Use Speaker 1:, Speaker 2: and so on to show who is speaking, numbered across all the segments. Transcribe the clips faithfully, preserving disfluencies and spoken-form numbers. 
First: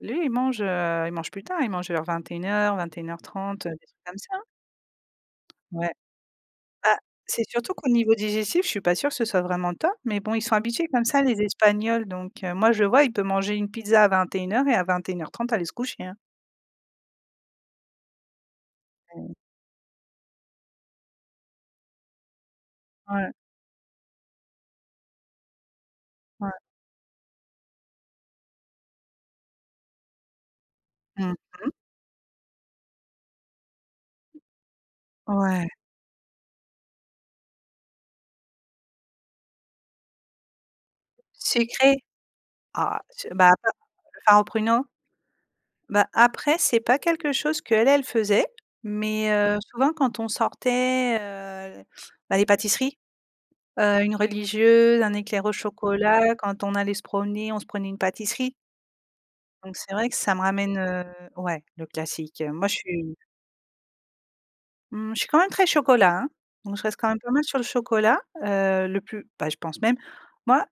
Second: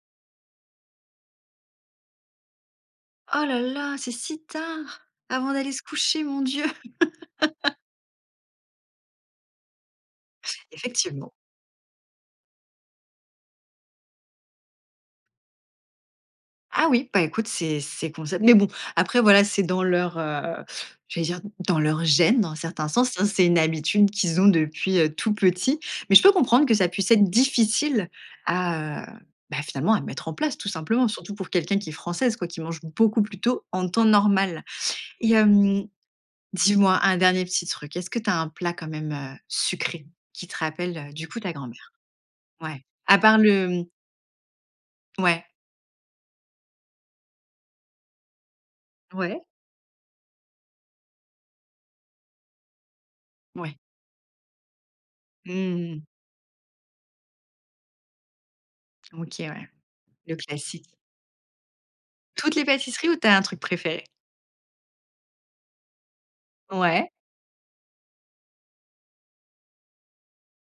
Speaker 1: Lui, il mange, heu, il mange plus tard, il mange vers vingt-et-une heures-vingt-et-une heures
Speaker 2: Oh là
Speaker 1: trente, des
Speaker 2: là,
Speaker 1: trucs
Speaker 2: c'est
Speaker 1: comme ça,
Speaker 2: si
Speaker 1: hein.
Speaker 2: tard avant d'aller se
Speaker 1: Ouais.
Speaker 2: coucher, mon Dieu.
Speaker 1: Bah, c'est surtout qu'au niveau digestif, je suis pas sûre que ce soit vraiment top, mais bon, ils sont habitués comme ça
Speaker 2: Effectivement.
Speaker 1: les espagnols, donc, heu, moi je vois, il peut manger une pizza à vingt-et-une heures et à vingt-et-une heures trente aller se coucher, hein.
Speaker 2: Ah oui, bah écoute, c'est c'est concept, mais bon, après
Speaker 1: Mmh.
Speaker 2: voilà, c'est dans leur, heu, j'allais dire dans leurs gênes, dans un certains sens. Hein,
Speaker 1: Ouais.
Speaker 2: c'est une habitude qu'ils ont depuis, heu, tout petit, mais je peux
Speaker 1: Ouais.
Speaker 2: comprendre que ça puisse être difficile à, heu, bah, finalement à mettre en place, tout simplement, surtout
Speaker 1: Mmh
Speaker 2: pour
Speaker 1: mh.
Speaker 2: quelqu'un qui est française, quoi, qui mange beaucoup plus tôt en temps normal. Et
Speaker 1: Ouais.
Speaker 2: hem, dis moi un dernier petit truc, est ce que tu as un plat quand même, heu, sucré qui te rappelle, heu, du coup, ta grand mère?
Speaker 1: Sucré
Speaker 2: Ouais,
Speaker 1: ah,
Speaker 2: à
Speaker 1: s
Speaker 2: part
Speaker 1: bah, à
Speaker 2: le
Speaker 1: part
Speaker 2: mmh.
Speaker 1: le far aux pruneaux
Speaker 2: Ouais.
Speaker 1: bah, après, c'est pas quelque chose qu'elle, elle faisait mais,
Speaker 2: Ouais.
Speaker 1: heu, souvent quand on sortait, heu, bah, les pâtisseries,
Speaker 2: Ouais.
Speaker 1: heu, une religieuse, un éclair au
Speaker 2: Mmh mh.
Speaker 1: chocolat, quand on allait se promener, on se prenait une pâtisserie
Speaker 2: OK ouais,
Speaker 1: donc c'est vrai que ça
Speaker 2: le
Speaker 1: me ramène,
Speaker 2: classique.
Speaker 1: heu, ouais, le classique, heu,
Speaker 2: Toutes les
Speaker 1: moi je
Speaker 2: pâtisseries
Speaker 1: suis
Speaker 2: où tu as un truc préféré?
Speaker 1: mmh, je suis quand même très chocolat, hein, donc je reste quand
Speaker 2: Ouais.
Speaker 1: même pas mal sur le chocolat, heu, le plus, bah, je pense même, moi,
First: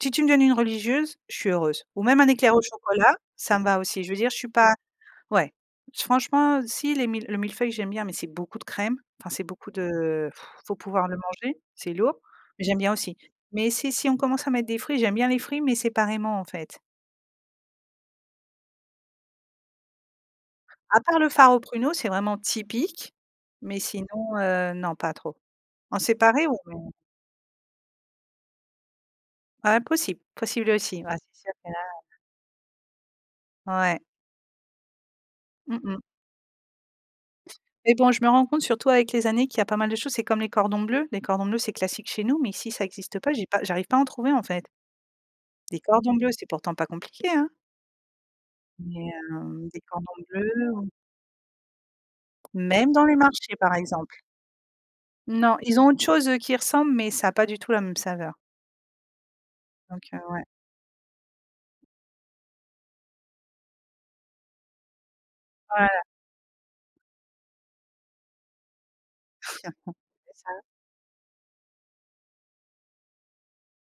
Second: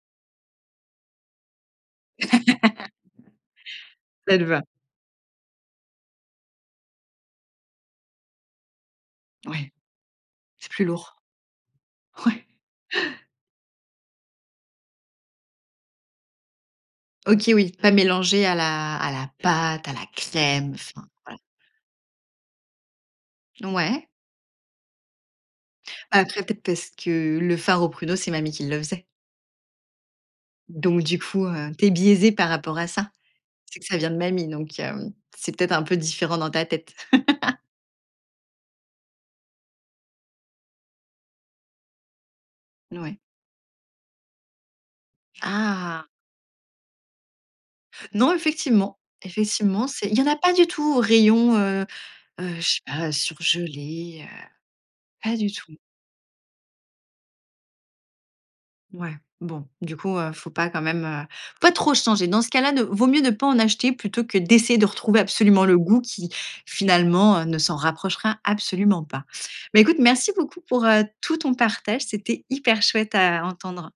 Speaker 1: si tu me donnes une religieuse, je suis heureuse ou même un éclair au chocolat, ça me va aussi. Je veux dire, je suis
Speaker 2: [unintelligible]
Speaker 1: pas ouais. Franchement, si les mille le mille-feuille, j'aime bien, mais c'est beaucoup de crème, enfin, c'est beaucoup
Speaker 2: Ouais
Speaker 1: de,
Speaker 2: c'est
Speaker 1: faut
Speaker 2: plus
Speaker 1: pouvoir le
Speaker 2: lourd.
Speaker 1: manger, c'est lourd,
Speaker 2: Ouais.
Speaker 1: mais j'aime bien aussi. Mais, c'est si on commence à mettre des fruits, j'aime bien les fruits, mais séparément, en fait.
Speaker 2: OK oui, pas mélangé à la à la pâte à la crème,
Speaker 1: À
Speaker 2: enfin,
Speaker 1: part le
Speaker 2: voilà.
Speaker 1: far aux pruneau, c'est vraiment typique, mais sinon,
Speaker 2: Ouais.
Speaker 1: heu, non pas trop. En
Speaker 2: Bah après,
Speaker 1: séparer
Speaker 2: peut-être parce
Speaker 1: ou?
Speaker 2: que le far aux pruneaux, c'est mamie qui le faisait
Speaker 1: Heu, possible, possible
Speaker 2: donc
Speaker 1: aussi. Ouais
Speaker 2: du
Speaker 1: c'est
Speaker 2: coup,
Speaker 1: sûr
Speaker 2: heu,
Speaker 1: que
Speaker 2: tu es
Speaker 1: là.
Speaker 2: biaisée par rapport à ça. C'est que ça
Speaker 1: Ouais.
Speaker 2: vient de mamie, donc, hem, c'est peut-être
Speaker 1: Mmh
Speaker 2: un peu
Speaker 1: mh.
Speaker 2: différent dans ta tête.
Speaker 1: Mais bon, je me rends compte surtout avec les années qu'il y a pas mal de choses, c'est comme les cordons bleus, les cordons bleus c'est classique chez nous, mais ici ça
Speaker 2: N ouais.
Speaker 1: existe pas, j'ai pas j'arrive pas à en trouver, en fait des
Speaker 2: Ah!
Speaker 1: cordons bleus, c'est pourtant pas compliqué, hein
Speaker 2: Non, effectivement,
Speaker 1: mais, heu, des
Speaker 2: effectivement, c'est
Speaker 1: cordons
Speaker 2: il y en a pas du
Speaker 1: bleus? Ou
Speaker 2: tout au rayon, heu, heu, je sais
Speaker 1: même dans
Speaker 2: pas,
Speaker 1: les marchés, par exemple.
Speaker 2: surgelé, heu, pas du
Speaker 1: Non,
Speaker 2: tout.
Speaker 1: ils ont autre chose, eux, qui y ressemble, mais ça a pas du tout la même saveurèè
Speaker 2: Ouais, bon, du
Speaker 1: donc,
Speaker 2: coup,
Speaker 1: heu,
Speaker 2: heu,
Speaker 1: ouais.
Speaker 2: faut pas quand même, heu, pas trop changer. Dans ce cas là, ne vaut mieux ne pas en acheter plutôt que d'essayer de retrouver absolument le goût
Speaker 1: Voilà.
Speaker 2: qui finalement ne s'en rapprochera absolument pas. Beh écoute, merci
Speaker 1: C'est
Speaker 2: beaucoup
Speaker 1: ça.
Speaker 2: pour, heu, tout ton partage. C'était hyper chouette à entendre!